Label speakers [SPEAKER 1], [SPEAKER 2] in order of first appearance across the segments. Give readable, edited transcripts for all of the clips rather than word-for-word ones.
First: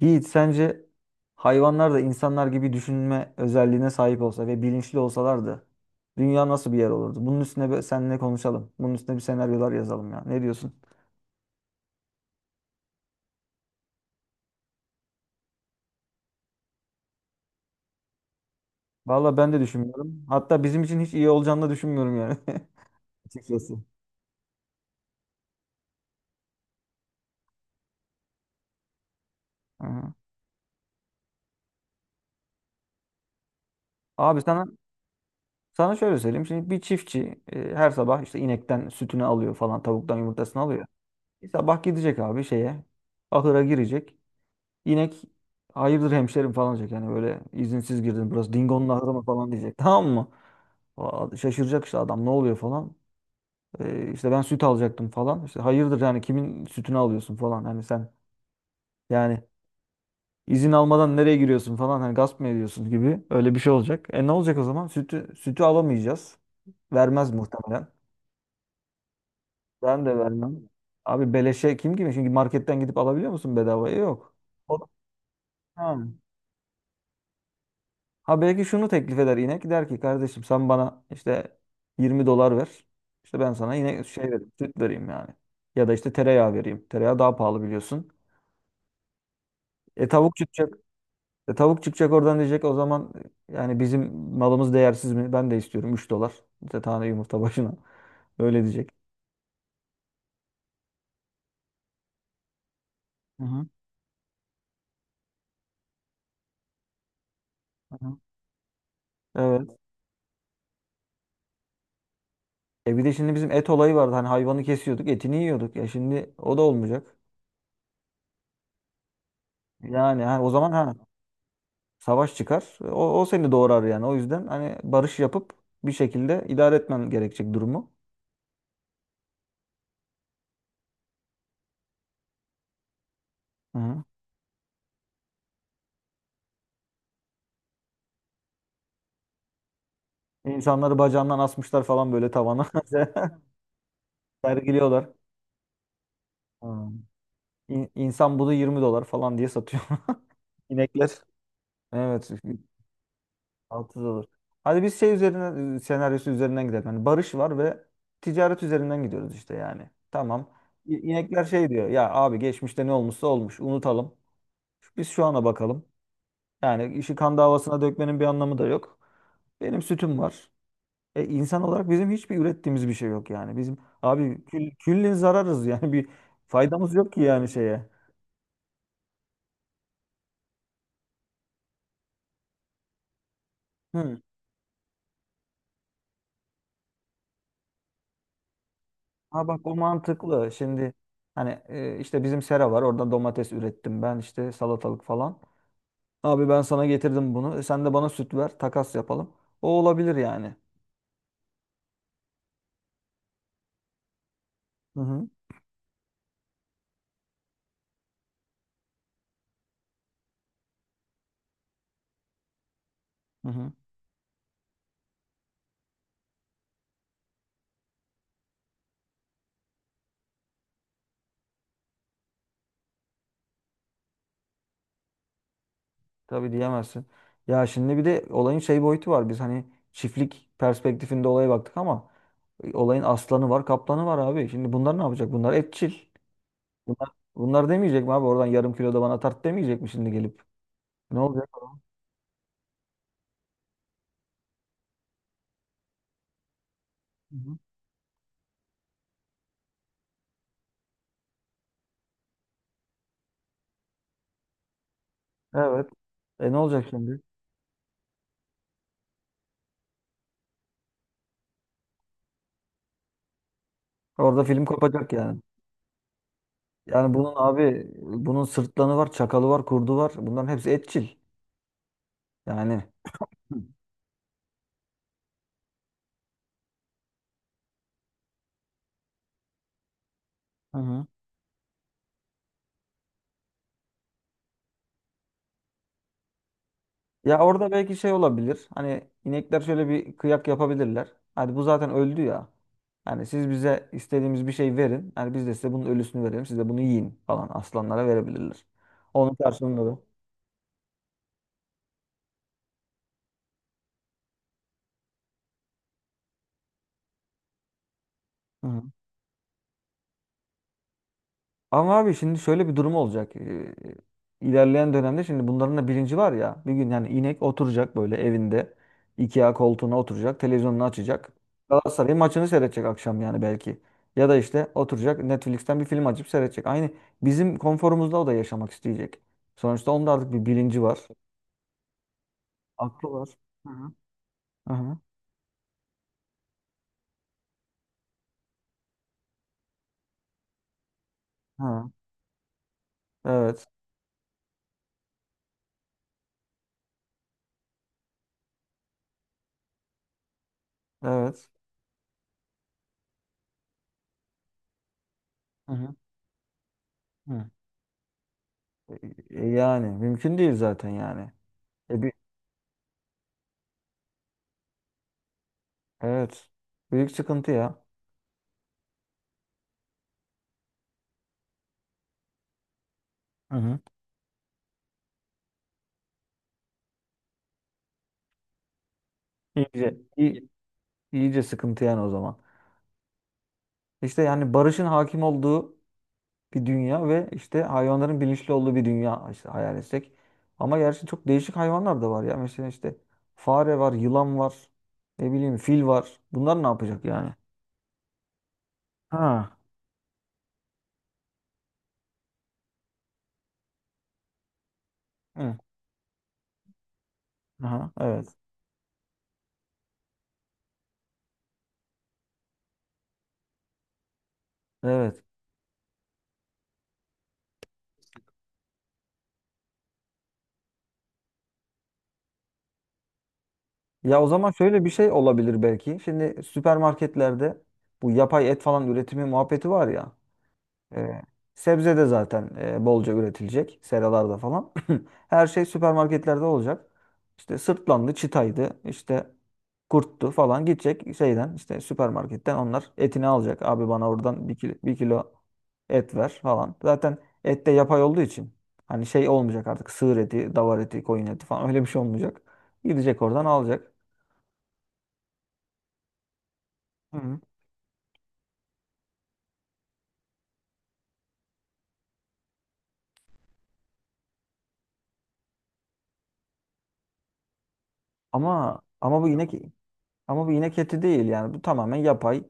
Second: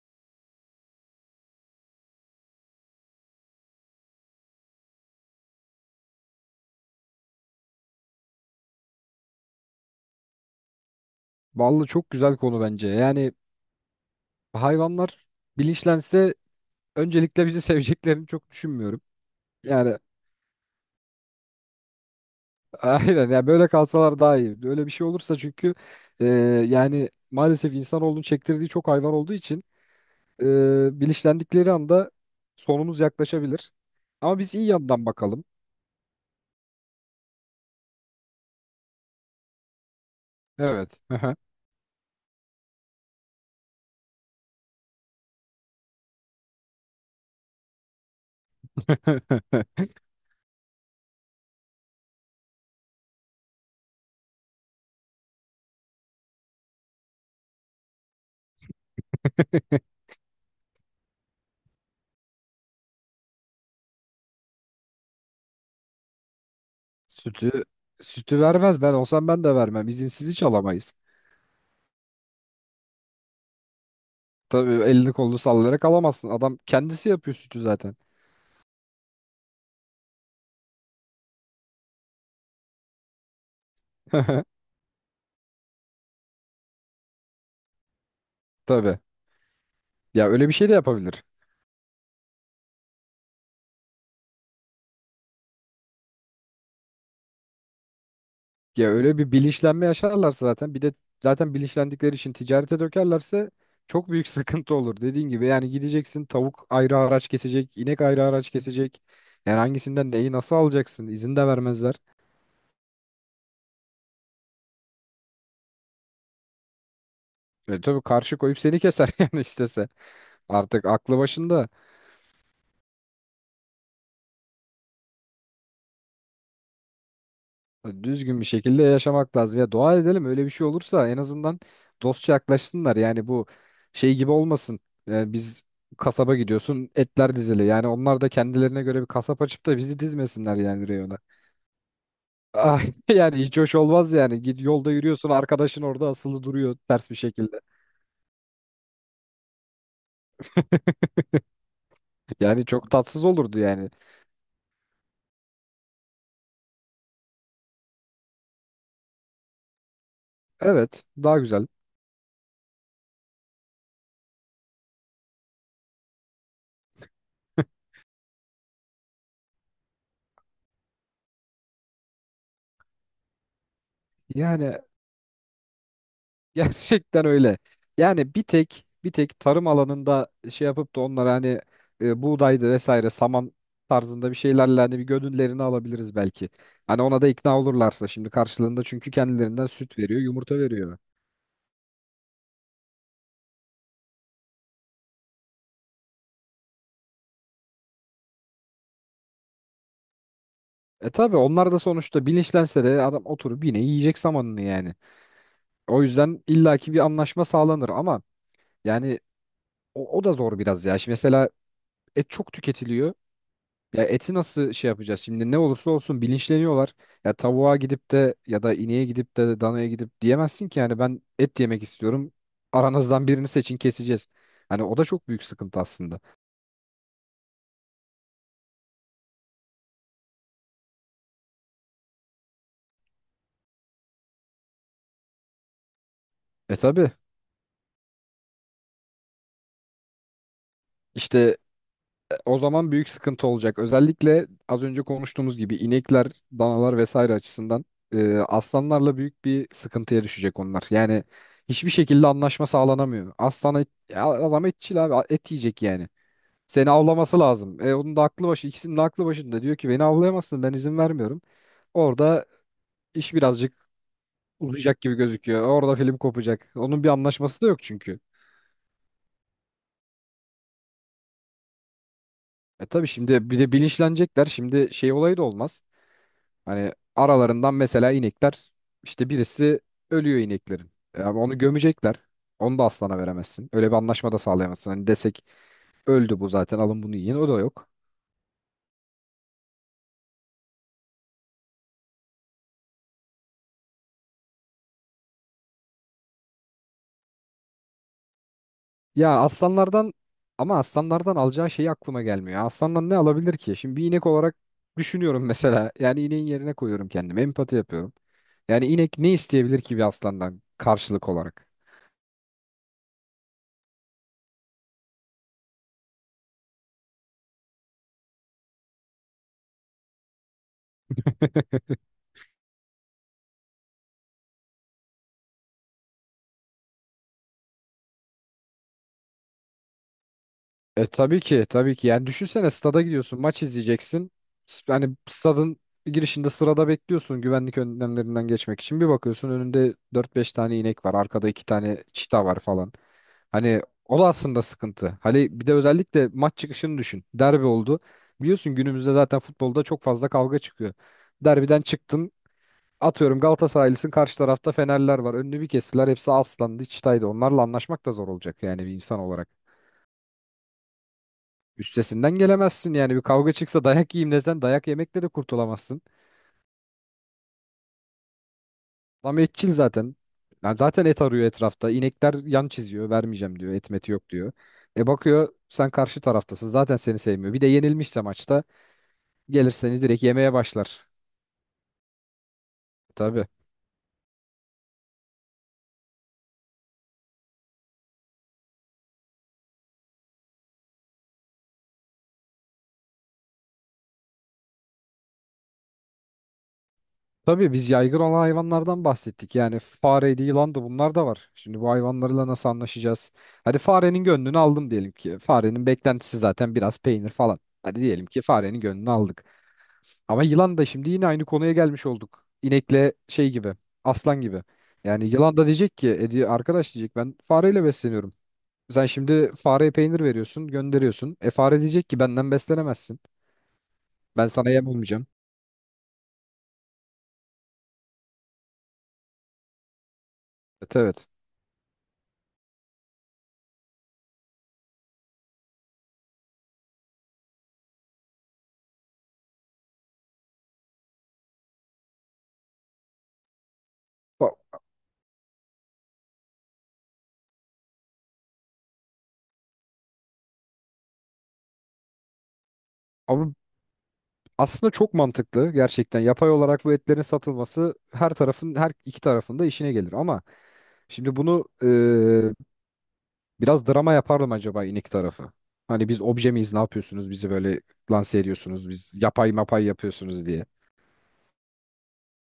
[SPEAKER 1] Yiğit sence hayvanlar da insanlar gibi düşünme özelliğine sahip olsa ve bilinçli olsalardı dünya nasıl bir yer olurdu? Bunun üstüne bir seninle konuşalım. Bunun üstüne bir senaryolar yazalım ya. Ne diyorsun?
[SPEAKER 2] Vallahi çok güzel konu bence. Yani hayvanlar bilinçlense öncelikle bizi seveceklerini çok düşünmüyorum.
[SPEAKER 1] Valla ben de
[SPEAKER 2] Yani
[SPEAKER 1] düşünmüyorum. Hatta bizim için hiç iyi olacağını da düşünmüyorum yani.
[SPEAKER 2] aynen yani böyle
[SPEAKER 1] Açıkçası.
[SPEAKER 2] kalsalar daha iyi. Öyle bir şey olursa çünkü e, yani maalesef insanoğlunun çektirdiği çok hayvan olduğu için
[SPEAKER 1] Aha.
[SPEAKER 2] e, bilinçlendikleri anda sonumuz yaklaşabilir. Ama
[SPEAKER 1] Abi
[SPEAKER 2] biz iyi
[SPEAKER 1] sana
[SPEAKER 2] yandan bakalım.
[SPEAKER 1] sana şöyle söyleyeyim. Şimdi bir çiftçi her sabah işte inekten sütünü alıyor falan, tavuktan yumurtasını alıyor.
[SPEAKER 2] Evet.
[SPEAKER 1] Bir sabah gidecek abi şeye, ahıra girecek. İnek hayırdır hemşerim falan diyecek. Yani böyle izinsiz girdin burası Dingo'nun ahırı mı falan diyecek. Tamam mı? Aa, şaşıracak işte adam ne oluyor falan. İşte ben süt alacaktım falan. İşte hayırdır yani kimin sütünü alıyorsun falan. Hani sen yani izin almadan nereye giriyorsun falan. Hani gasp mı ediyorsun gibi öyle bir şey olacak. E ne olacak o zaman? Sütü alamayacağız. Vermez
[SPEAKER 2] Sütü
[SPEAKER 1] muhtemelen.
[SPEAKER 2] sütü vermez. Ben olsam ben de vermem.
[SPEAKER 1] Ben de
[SPEAKER 2] İzinsiz hiç
[SPEAKER 1] vermem.
[SPEAKER 2] alamayız.
[SPEAKER 1] Abi beleşe kim gibi? Çünkü marketten gidip alabiliyor musun bedavaya? Yok.
[SPEAKER 2] Tabii
[SPEAKER 1] O-
[SPEAKER 2] elini kolunu sallayarak
[SPEAKER 1] Ha.
[SPEAKER 2] alamazsın. Adam kendisi yapıyor sütü zaten.
[SPEAKER 1] Ha belki şunu teklif eder inek. Der ki kardeşim sen bana işte 20 dolar ver. İşte ben sana yine şey vereyim, süt vereyim yani. Ya da işte tereyağı vereyim. Tereyağı daha pahalı biliyorsun.
[SPEAKER 2] Tabii.
[SPEAKER 1] E
[SPEAKER 2] Ya
[SPEAKER 1] tavuk
[SPEAKER 2] öyle bir şey de
[SPEAKER 1] çıkacak.
[SPEAKER 2] yapabilir.
[SPEAKER 1] E tavuk çıkacak oradan diyecek o zaman yani bizim malımız değersiz mi? Ben de istiyorum 3 dolar. İşte tane yumurta başına. Öyle
[SPEAKER 2] Ya
[SPEAKER 1] diyecek.
[SPEAKER 2] öyle bir bilinçlenme yaşarlarsa zaten bir de zaten bilinçlendikleri için ticarete
[SPEAKER 1] Hı
[SPEAKER 2] dökerlerse
[SPEAKER 1] hı.
[SPEAKER 2] çok büyük sıkıntı olur. Dediğin gibi yani gideceksin tavuk ayrı araç kesecek,
[SPEAKER 1] Hı
[SPEAKER 2] inek
[SPEAKER 1] hı.
[SPEAKER 2] ayrı araç kesecek. Yani
[SPEAKER 1] Evet.
[SPEAKER 2] hangisinden neyi nasıl alacaksın? İzin de vermezler.
[SPEAKER 1] E bir de şimdi bizim et olayı vardı. Hani hayvanı kesiyorduk, etini yiyorduk. Ya şimdi o da olmayacak.
[SPEAKER 2] E tabii karşı koyup seni keser yani istese.
[SPEAKER 1] Yani ha, o zaman
[SPEAKER 2] Artık
[SPEAKER 1] ha
[SPEAKER 2] aklı başında.
[SPEAKER 1] savaş çıkar. O seni doğrar yani. O yüzden hani barış yapıp bir şekilde idare etmen gerekecek durumu.
[SPEAKER 2] Düzgün bir şekilde yaşamak lazım. Ya dua edelim öyle bir şey olursa en azından dostça yaklaşsınlar. Yani bu
[SPEAKER 1] Hı. Hı.
[SPEAKER 2] şey gibi olmasın. Yani biz kasaba gidiyorsun etler dizili. Yani onlar da kendilerine göre bir kasap açıp da bizi dizmesinler yani
[SPEAKER 1] İnsanları
[SPEAKER 2] reyona.
[SPEAKER 1] bacağından asmışlar falan böyle tavana.
[SPEAKER 2] Ah, yani hiç hoş olmaz yani. Git yolda
[SPEAKER 1] Sergiliyorlar.
[SPEAKER 2] yürüyorsun arkadaşın orada asılı duruyor
[SPEAKER 1] Hı.
[SPEAKER 2] ters bir şekilde.
[SPEAKER 1] İnsan budu 20 dolar falan diye satıyor. İnekler. Evet.
[SPEAKER 2] Yani çok tatsız olurdu yani.
[SPEAKER 1] 6 dolar. Hadi biz şey üzerine senaryosu üzerinden gidelim. Yani barış var ve ticaret üzerinden gidiyoruz işte yani. Tamam.
[SPEAKER 2] Evet daha
[SPEAKER 1] İnekler
[SPEAKER 2] güzel.
[SPEAKER 1] şey diyor. Ya abi geçmişte ne olmuşsa olmuş. Unutalım. Biz şu ana bakalım. Yani işi kan davasına dökmenin bir anlamı da yok. Benim sütüm var. E, insan olarak bizim hiçbir ürettiğimiz bir şey yok yani. Bizim abi kül,
[SPEAKER 2] Yani
[SPEAKER 1] küllin zararız yani bir faydamız yok ki
[SPEAKER 2] Gerçekten
[SPEAKER 1] yani
[SPEAKER 2] öyle.
[SPEAKER 1] şeye.
[SPEAKER 2] Yani bir tek tarım alanında şey yapıp da onlara hani buğdaydı vesaire saman
[SPEAKER 1] Hı.
[SPEAKER 2] tarzında bir şeylerle hani bir gönüllerini alabiliriz belki. Hani ona da ikna olurlarsa şimdi karşılığında çünkü
[SPEAKER 1] Ha
[SPEAKER 2] kendilerinden
[SPEAKER 1] bak o
[SPEAKER 2] süt veriyor,
[SPEAKER 1] mantıklı.
[SPEAKER 2] yumurta veriyor.
[SPEAKER 1] Şimdi hani işte bizim sera var. Oradan domates ürettim ben işte salatalık falan. Abi ben sana getirdim bunu. E, sen de bana süt ver. Takas yapalım. O olabilir yani.
[SPEAKER 2] E tabi onlar da sonuçta bilinçlense de adam oturup yine yiyecek samanını yani.
[SPEAKER 1] Hı hı.
[SPEAKER 2] O yüzden illaki bir anlaşma sağlanır ama yani o da zor biraz ya. Şimdi mesela et çok tüketiliyor.
[SPEAKER 1] Hı hı.
[SPEAKER 2] Ya eti nasıl şey yapacağız? Şimdi ne olursa olsun bilinçleniyorlar. Ya tavuğa gidip de ya da ineğe gidip de danaya gidip diyemezsin ki yani ben et yemek istiyorum. Aranızdan birini seçin keseceğiz. Hani o da çok büyük sıkıntı aslında.
[SPEAKER 1] Tabii diyemezsin. Ya şimdi bir de olayın şey boyutu var. Biz hani çiftlik perspektifinde olaya baktık ama olayın aslanı var, kaplanı var abi. Şimdi bunlar ne yapacak? Bunlar etçil.
[SPEAKER 2] E tabii
[SPEAKER 1] Bunlar, bunlar demeyecek mi abi? Oradan yarım kilo da bana tart demeyecek mi şimdi gelip? Ne olacak?
[SPEAKER 2] işte o zaman büyük sıkıntı olacak. Özellikle az önce konuştuğumuz gibi inekler, danalar vesaire
[SPEAKER 1] Hı hı.
[SPEAKER 2] açısından aslanlarla büyük bir sıkıntıya düşecek onlar. Yani hiçbir şekilde anlaşma sağlanamıyor. Aslan et, ya adam etçil abi et yiyecek
[SPEAKER 1] Evet.
[SPEAKER 2] yani.
[SPEAKER 1] E ne olacak
[SPEAKER 2] Seni
[SPEAKER 1] şimdi?
[SPEAKER 2] avlaması lazım. Onun da aklı başı, ikisinin de aklı başında. Diyor ki beni avlayamazsın ben izin vermiyorum. Orada iş birazcık
[SPEAKER 1] Orada film
[SPEAKER 2] uzayacak gibi
[SPEAKER 1] kopacak yani.
[SPEAKER 2] gözüküyor. Orada film kopacak. Onun bir
[SPEAKER 1] Yani bunun
[SPEAKER 2] anlaşması da yok
[SPEAKER 1] abi
[SPEAKER 2] çünkü.
[SPEAKER 1] bunun sırtlanı var, çakalı var, kurdu var. Bunların hepsi etçil.
[SPEAKER 2] E
[SPEAKER 1] Yani.
[SPEAKER 2] tabii şimdi bir
[SPEAKER 1] Hı.
[SPEAKER 2] de bilinçlenecekler. Şimdi şey olayı da olmaz. Hani aralarından mesela inekler işte birisi ölüyor ineklerin.
[SPEAKER 1] Hı.
[SPEAKER 2] Ama onu gömecekler. Onu da aslana veremezsin. Öyle bir anlaşma da sağlayamazsın. Hani desek öldü bu zaten alın bunu yiyin
[SPEAKER 1] Ya
[SPEAKER 2] o da
[SPEAKER 1] orada
[SPEAKER 2] yok.
[SPEAKER 1] belki şey olabilir. Hani inekler şöyle bir kıyak yapabilirler. Hadi bu zaten öldü ya. Yani siz bize istediğimiz bir şey verin. Yani biz de size bunun ölüsünü verelim. Siz de bunu yiyin falan aslanlara verebilirler. Onun
[SPEAKER 2] Ya
[SPEAKER 1] karşılığında
[SPEAKER 2] aslanlardan ama aslanlardan alacağı şey aklıma gelmiyor. Aslandan ne alabilir ki? Şimdi bir inek olarak düşünüyorum mesela. Yani ineğin yerine koyuyorum kendimi. Empati yapıyorum. Yani
[SPEAKER 1] da.
[SPEAKER 2] inek ne isteyebilir ki bir aslandan karşılık olarak?
[SPEAKER 1] Ama abi şimdi şöyle bir durum olacak. İlerleyen dönemde şimdi bunların da bilinci var ya. Bir gün yani inek oturacak böyle evinde. IKEA koltuğuna oturacak. Televizyonunu açacak. Galatasaray maçını seyredecek akşam yani belki. Ya da işte oturacak Netflix'ten bir film açıp seyredecek. Aynı bizim konforumuzda o da yaşamak isteyecek. Sonuçta onun da artık bir bilinci var.
[SPEAKER 2] E tabii ki tabii ki yani düşünsene stada
[SPEAKER 1] Aklı var.
[SPEAKER 2] gidiyorsun maç
[SPEAKER 1] Hı hı.
[SPEAKER 2] izleyeceksin
[SPEAKER 1] Hı hı.
[SPEAKER 2] Yani stadın girişinde sırada bekliyorsun güvenlik önlemlerinden geçmek için bir bakıyorsun önünde dört beş tane inek var arkada iki
[SPEAKER 1] Hı.
[SPEAKER 2] tane çita var falan
[SPEAKER 1] Evet.
[SPEAKER 2] hani o da aslında sıkıntı hani bir de özellikle maç çıkışını düşün derbi oldu biliyorsun günümüzde zaten futbolda çok fazla kavga çıkıyor
[SPEAKER 1] Evet.
[SPEAKER 2] derbiden çıktın atıyorum Galatasaraylısın karşı tarafta Fenerler var önünü bir
[SPEAKER 1] Hı hı.
[SPEAKER 2] kestiler hepsi aslandı çitaydı
[SPEAKER 1] Hı.
[SPEAKER 2] onlarla anlaşmak da zor olacak yani bir insan olarak.
[SPEAKER 1] E, yani mümkün değil zaten yani. E, bir-
[SPEAKER 2] Üstesinden gelemezsin yani bir kavga çıksa dayak yiyeyim desen dayak yemekle de kurtulamazsın.
[SPEAKER 1] evet. Büyük sıkıntı ya.
[SPEAKER 2] Adam etçil zaten. Yani zaten et arıyor etrafta. İnekler yan çiziyor vermeyeceğim
[SPEAKER 1] Hı
[SPEAKER 2] diyor
[SPEAKER 1] hı.
[SPEAKER 2] et meti yok diyor. E bakıyor sen karşı taraftasın zaten seni sevmiyor. Bir de yenilmişse maçta gelir
[SPEAKER 1] İyice,
[SPEAKER 2] seni direkt yemeye
[SPEAKER 1] iyi-
[SPEAKER 2] başlar.
[SPEAKER 1] iyice sıkıntı yani o zaman.
[SPEAKER 2] Tabii.
[SPEAKER 1] İşte yani barışın hakim olduğu bir dünya ve işte hayvanların bilinçli olduğu bir dünya işte hayal etsek. Ama gerçi çok değişik hayvanlar da var ya. Mesela işte fare var, yılan var, ne bileyim fil var. Bunlar ne yapacak yani?
[SPEAKER 2] Tabii biz yaygın olan hayvanlardan bahsettik.
[SPEAKER 1] Ha.
[SPEAKER 2] Yani fareydi, yılan da bunlar da var. Şimdi bu hayvanlarla nasıl anlaşacağız? Hadi farenin gönlünü aldım diyelim ki.
[SPEAKER 1] Hı.
[SPEAKER 2] Farenin beklentisi zaten biraz peynir falan.
[SPEAKER 1] Aha,
[SPEAKER 2] Hadi diyelim
[SPEAKER 1] evet.
[SPEAKER 2] ki farenin gönlünü aldık. Ama yılan da şimdi yine aynı konuya gelmiş olduk. İnekle şey gibi, aslan gibi. Yani
[SPEAKER 1] Evet.
[SPEAKER 2] yılan da diyecek ki, arkadaş diyecek ben fareyle besleniyorum. Sen şimdi fareye peynir veriyorsun, gönderiyorsun. E fare diyecek ki benden beslenemezsin.
[SPEAKER 1] Ya o
[SPEAKER 2] Ben
[SPEAKER 1] zaman
[SPEAKER 2] sana yem
[SPEAKER 1] şöyle bir şey
[SPEAKER 2] olmayacağım.
[SPEAKER 1] olabilir belki. Şimdi süpermarketlerde bu yapay et falan üretimi muhabbeti var ya.
[SPEAKER 2] Evet
[SPEAKER 1] Ee,
[SPEAKER 2] evet.
[SPEAKER 1] Sebze de zaten bolca üretilecek. Seralarda falan. Her şey süpermarketlerde olacak. İşte sırtlandı, çitaydı, işte kurttu falan gidecek şeyden işte süpermarketten onlar etini alacak. Abi bana oradan bir
[SPEAKER 2] Ba-
[SPEAKER 1] kilo, bir kilo et ver falan. Zaten et de yapay olduğu için hani şey olmayacak artık sığır eti, davar eti, koyun eti falan öyle bir şey olmayacak. Gidecek oradan
[SPEAKER 2] Ama
[SPEAKER 1] alacak.
[SPEAKER 2] aslında çok mantıklı gerçekten. Yapay olarak bu
[SPEAKER 1] Hı.
[SPEAKER 2] etlerin
[SPEAKER 1] Hı.
[SPEAKER 2] satılması her tarafın, her iki tarafın da işine gelir. Ama şimdi bunu biraz drama yapardım acaba inik tarafı. Hani biz obje miyiz ne yapıyorsunuz bizi böyle lanse
[SPEAKER 1] Ama
[SPEAKER 2] ediyorsunuz biz
[SPEAKER 1] ama bu
[SPEAKER 2] yapay
[SPEAKER 1] inek
[SPEAKER 2] mapay yapıyorsunuz
[SPEAKER 1] ama bu
[SPEAKER 2] diye.
[SPEAKER 1] inek eti değil yani bu tamamen yapay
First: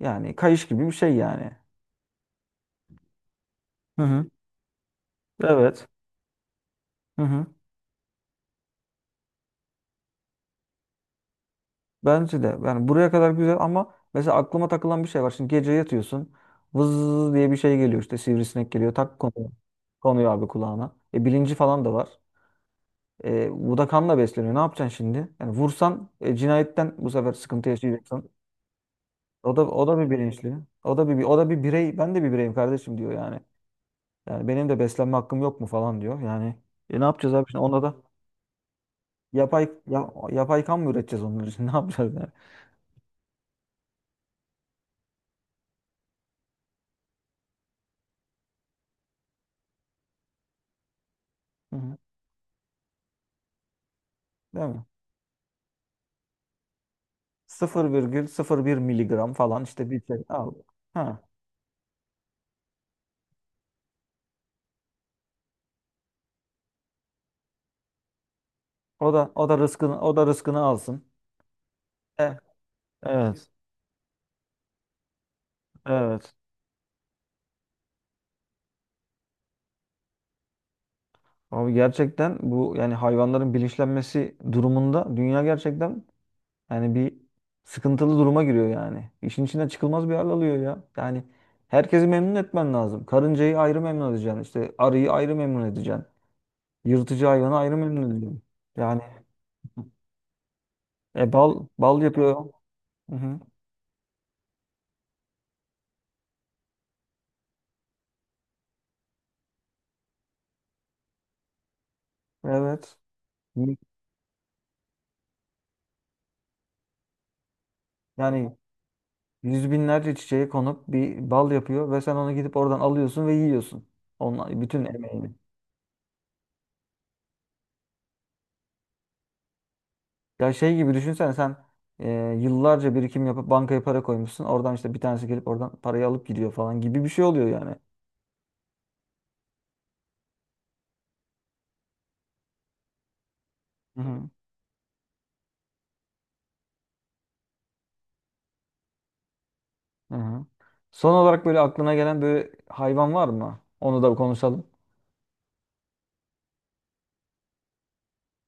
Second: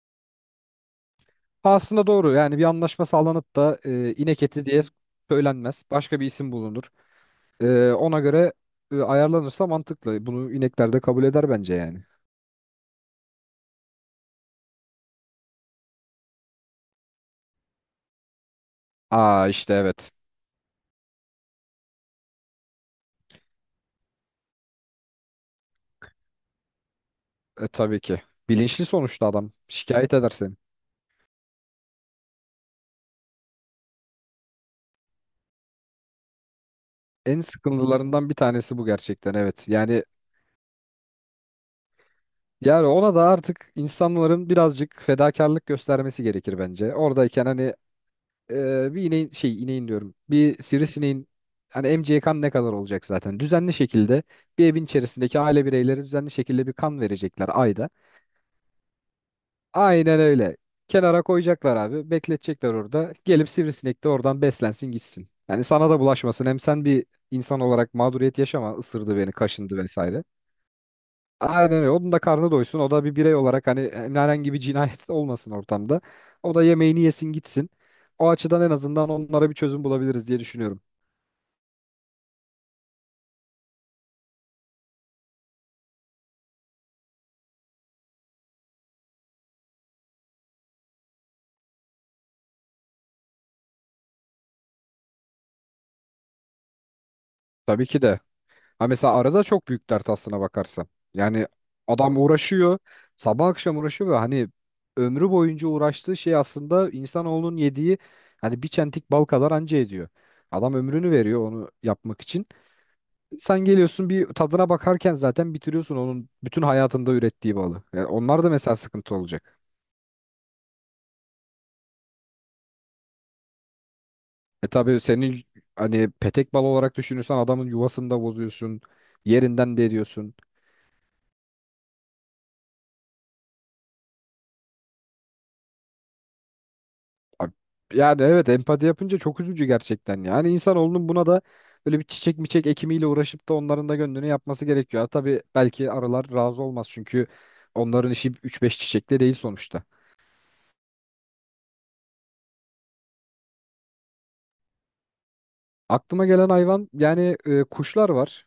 [SPEAKER 1] yani kayış gibi bir şey yani.
[SPEAKER 2] Ha, aslında doğru yani bir anlaşma sağlanıp da
[SPEAKER 1] Hı hı.
[SPEAKER 2] inek eti diye söylenmez.
[SPEAKER 1] Evet.
[SPEAKER 2] Başka bir isim bulunur.
[SPEAKER 1] Hı hı.
[SPEAKER 2] Ona göre ayarlanırsa mantıklı. Bunu inekler de kabul eder bence yani.
[SPEAKER 1] Bence de. Yani buraya kadar güzel ama mesela aklıma takılan bir şey var. Şimdi gece yatıyorsun. Vız diye bir şey geliyor işte sivrisinek geliyor. Tak
[SPEAKER 2] Aa
[SPEAKER 1] konuyor.
[SPEAKER 2] işte evet.
[SPEAKER 1] Konuyor abi kulağına. E, bilinci falan da var. E, bu da kanla besleniyor. Ne yapacaksın şimdi? Yani vursan cinayetten bu sefer sıkıntı
[SPEAKER 2] Tabii ki.
[SPEAKER 1] yaşayacaksın.
[SPEAKER 2] Bilinçli sonuçta adam.
[SPEAKER 1] O da bir
[SPEAKER 2] Şikayet
[SPEAKER 1] bilinçli.
[SPEAKER 2] edersin.
[SPEAKER 1] O da bir birey. Ben de bir bireyim kardeşim diyor yani. Yani benim de beslenme hakkım yok mu falan diyor. Yani ne yapacağız
[SPEAKER 2] En
[SPEAKER 1] abi şimdi? Ona da
[SPEAKER 2] sıkıntılarından bir tanesi bu gerçekten evet. Yani
[SPEAKER 1] yapay kan mı üreteceğiz onlar için? Ne yapacağız yani?
[SPEAKER 2] Yani ona da artık insanların birazcık fedakarlık göstermesi gerekir bence. Oradayken hani bir ineğin şey ineğin diyorum. Bir sivrisineğin
[SPEAKER 1] Hı
[SPEAKER 2] hani
[SPEAKER 1] hı.
[SPEAKER 2] emeceği kan ne kadar olacak zaten. Düzenli şekilde
[SPEAKER 1] Değil
[SPEAKER 2] bir
[SPEAKER 1] mi?
[SPEAKER 2] evin içerisindeki aile bireyleri düzenli şekilde bir kan verecekler ayda.
[SPEAKER 1] 0,01 miligram falan işte bir şey
[SPEAKER 2] Aynen
[SPEAKER 1] al.
[SPEAKER 2] öyle.
[SPEAKER 1] Ha.
[SPEAKER 2] Kenara koyacaklar abi. Bekletecekler orada. Gelip sivrisinek de oradan beslensin gitsin. Yani sana da bulaşmasın. Hem sen bir insan olarak mağduriyet yaşama.
[SPEAKER 1] O
[SPEAKER 2] Isırdı
[SPEAKER 1] da
[SPEAKER 2] beni,
[SPEAKER 1] o da
[SPEAKER 2] kaşındı
[SPEAKER 1] rızkını o
[SPEAKER 2] vesaire.
[SPEAKER 1] da rızkını alsın.
[SPEAKER 2] Aynen öyle. Onun da
[SPEAKER 1] E,
[SPEAKER 2] karnı doysun. O da bir birey
[SPEAKER 1] evet.
[SPEAKER 2] olarak hani herhangi bir cinayet olmasın ortamda.
[SPEAKER 1] Evet.
[SPEAKER 2] O da yemeğini yesin gitsin. O açıdan en azından onlara bir çözüm bulabiliriz diye düşünüyorum.
[SPEAKER 1] Abi gerçekten bu yani hayvanların bilinçlenmesi durumunda dünya gerçekten yani bir sıkıntılı duruma giriyor yani. İşin içinden çıkılmaz bir hal alıyor ya. Yani herkesi memnun etmen lazım. Karıncayı ayrı memnun edeceksin. İşte arıyı ayrı memnun edeceksin. Yırtıcı hayvanı ayrı
[SPEAKER 2] Tabii ki
[SPEAKER 1] memnun
[SPEAKER 2] de.
[SPEAKER 1] edeceksin.
[SPEAKER 2] Ha
[SPEAKER 1] Yani
[SPEAKER 2] mesela arada çok büyük dert aslına bakarsan. Yani
[SPEAKER 1] bal
[SPEAKER 2] adam
[SPEAKER 1] yapıyor.
[SPEAKER 2] uğraşıyor.
[SPEAKER 1] Hı hı.
[SPEAKER 2] Sabah akşam uğraşıyor ve hani ömrü boyunca uğraştığı şey aslında insanoğlunun yediği hani bir çentik bal kadar anca ediyor. Adam ömrünü veriyor onu yapmak için.
[SPEAKER 1] Evet.
[SPEAKER 2] Sen geliyorsun bir tadına bakarken zaten bitiriyorsun onun bütün hayatında ürettiği balı. Yani onlar da
[SPEAKER 1] Yani
[SPEAKER 2] mesela sıkıntı olacak.
[SPEAKER 1] yüz binlerce çiçeğe konup bir bal yapıyor ve sen onu gidip oradan alıyorsun ve yiyorsun. Onun
[SPEAKER 2] E
[SPEAKER 1] bütün
[SPEAKER 2] tabii
[SPEAKER 1] emeğini.
[SPEAKER 2] senin hani petek balı olarak düşünürsen adamın yuvasını da bozuyorsun. Yerinden de ediyorsun.
[SPEAKER 1] Ya şey gibi düşünsen sen e, yıllarca birikim yapıp bankaya para koymuşsun. Oradan işte bir tanesi gelip oradan parayı alıp gidiyor falan gibi bir şey oluyor
[SPEAKER 2] Abi,
[SPEAKER 1] yani.
[SPEAKER 2] yani evet empati yapınca çok üzücü gerçekten. Yani insanoğlunun buna da böyle bir çiçek miçek ekimiyle uğraşıp da onların da
[SPEAKER 1] Hı
[SPEAKER 2] gönlünü
[SPEAKER 1] hı.
[SPEAKER 2] yapması gerekiyor. Ha, tabii belki arılar razı olmaz çünkü onların işi üç beş çiçekle değil sonuçta.
[SPEAKER 1] Hı hı. Son olarak böyle aklına gelen böyle hayvan var mı? Onu da konuşalım.
[SPEAKER 2] Aklıma gelen hayvan yani kuşlar var.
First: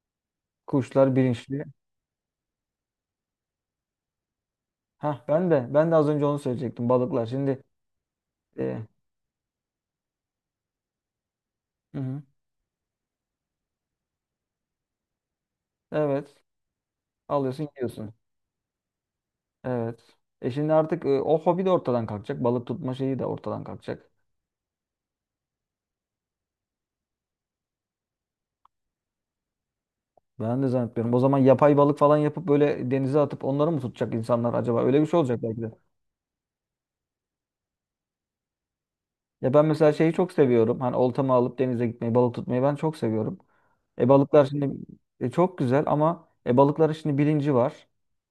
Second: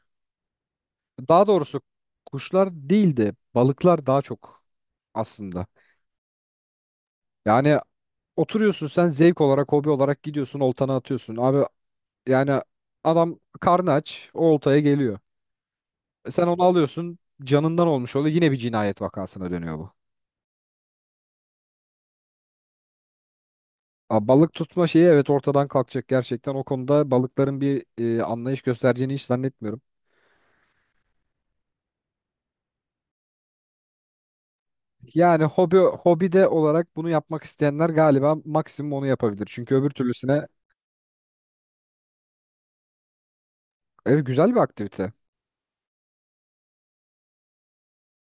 [SPEAKER 1] Kuşlar
[SPEAKER 2] Daha
[SPEAKER 1] bilinçli.
[SPEAKER 2] doğrusu kuşlar değil de balıklar daha çok
[SPEAKER 1] Ha ben de
[SPEAKER 2] aslında.
[SPEAKER 1] ben de az önce onu söyleyecektim. Balıklar. Şimdi
[SPEAKER 2] Yani
[SPEAKER 1] e,
[SPEAKER 2] oturuyorsun sen zevk olarak, hobi olarak gidiyorsun, oltana atıyorsun. Abi
[SPEAKER 1] hı hı.
[SPEAKER 2] yani adam karnı aç, o oltaya geliyor.
[SPEAKER 1] Evet.
[SPEAKER 2] Sen onu alıyorsun,
[SPEAKER 1] Alıyorsun
[SPEAKER 2] canından
[SPEAKER 1] gidiyorsun.
[SPEAKER 2] olmuş oluyor. Yine bir cinayet vakasına dönüyor bu.
[SPEAKER 1] Evet. E şimdi artık o hobi de ortadan kalkacak. Balık tutma şeyi de ortadan kalkacak.
[SPEAKER 2] Abi balık tutma şeyi evet ortadan kalkacak gerçekten. O konuda balıkların bir anlayış göstereceğini hiç zannetmiyorum.
[SPEAKER 1] Ben de zannetmiyorum. O zaman yapay balık falan yapıp böyle denize atıp onları mı tutacak insanlar acaba? Öyle bir şey olacak
[SPEAKER 2] Yani
[SPEAKER 1] belki de.
[SPEAKER 2] hobi olarak bunu yapmak isteyenler galiba maksimum onu yapabilir.
[SPEAKER 1] Ya ben
[SPEAKER 2] Çünkü öbür
[SPEAKER 1] mesela şeyi çok
[SPEAKER 2] türlüsüne
[SPEAKER 1] seviyorum. Hani oltamı alıp denize gitmeyi, balık tutmayı ben çok seviyorum. E
[SPEAKER 2] evet
[SPEAKER 1] balıklar
[SPEAKER 2] güzel bir
[SPEAKER 1] şimdi
[SPEAKER 2] aktivite.
[SPEAKER 1] çok güzel ama balıkların şimdi bilinci var.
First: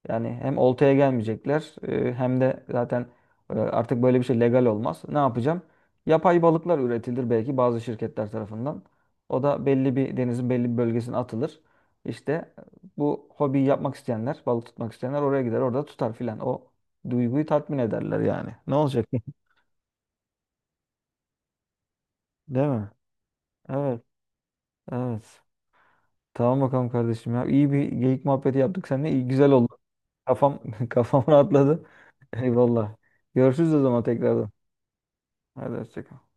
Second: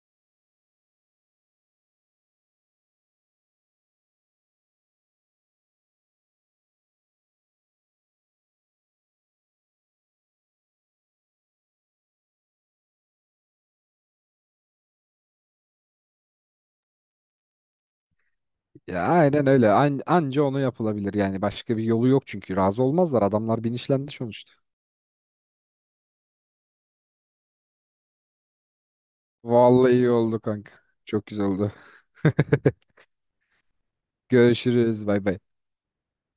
[SPEAKER 1] Yani hem oltaya gelmeyecekler hem de zaten artık böyle bir şey legal olmaz. Ne yapacağım? Yapay balıklar üretilir belki bazı şirketler tarafından. O da belli bir denizin belli bir bölgesine atılır. İşte e, bu hobiyi yapmak isteyenler, balık tutmak isteyenler oraya gider, orada tutar filan. O duyguyu tatmin ederler yani. Ne
[SPEAKER 2] Ya
[SPEAKER 1] olacak?
[SPEAKER 2] aynen öyle. Anca onu yapılabilir yani. Başka bir yolu yok çünkü.
[SPEAKER 1] Değil
[SPEAKER 2] Razı
[SPEAKER 1] mi?
[SPEAKER 2] olmazlar. Adamlar
[SPEAKER 1] Evet,
[SPEAKER 2] bilinçlendi sonuçta.
[SPEAKER 1] evet. Tamam bakalım kardeşim ya. İyi bir geyik muhabbeti yaptık seninle. İyi, güzel oldu.
[SPEAKER 2] Vallahi iyi oldu
[SPEAKER 1] Kafam
[SPEAKER 2] kanka.
[SPEAKER 1] kafam
[SPEAKER 2] Çok güzel oldu.
[SPEAKER 1] rahatladı. Eyvallah. Görüşürüz o zaman tekrardan.
[SPEAKER 2] Görüşürüz. Bay bay.
[SPEAKER 1] Hadi hoşça kal.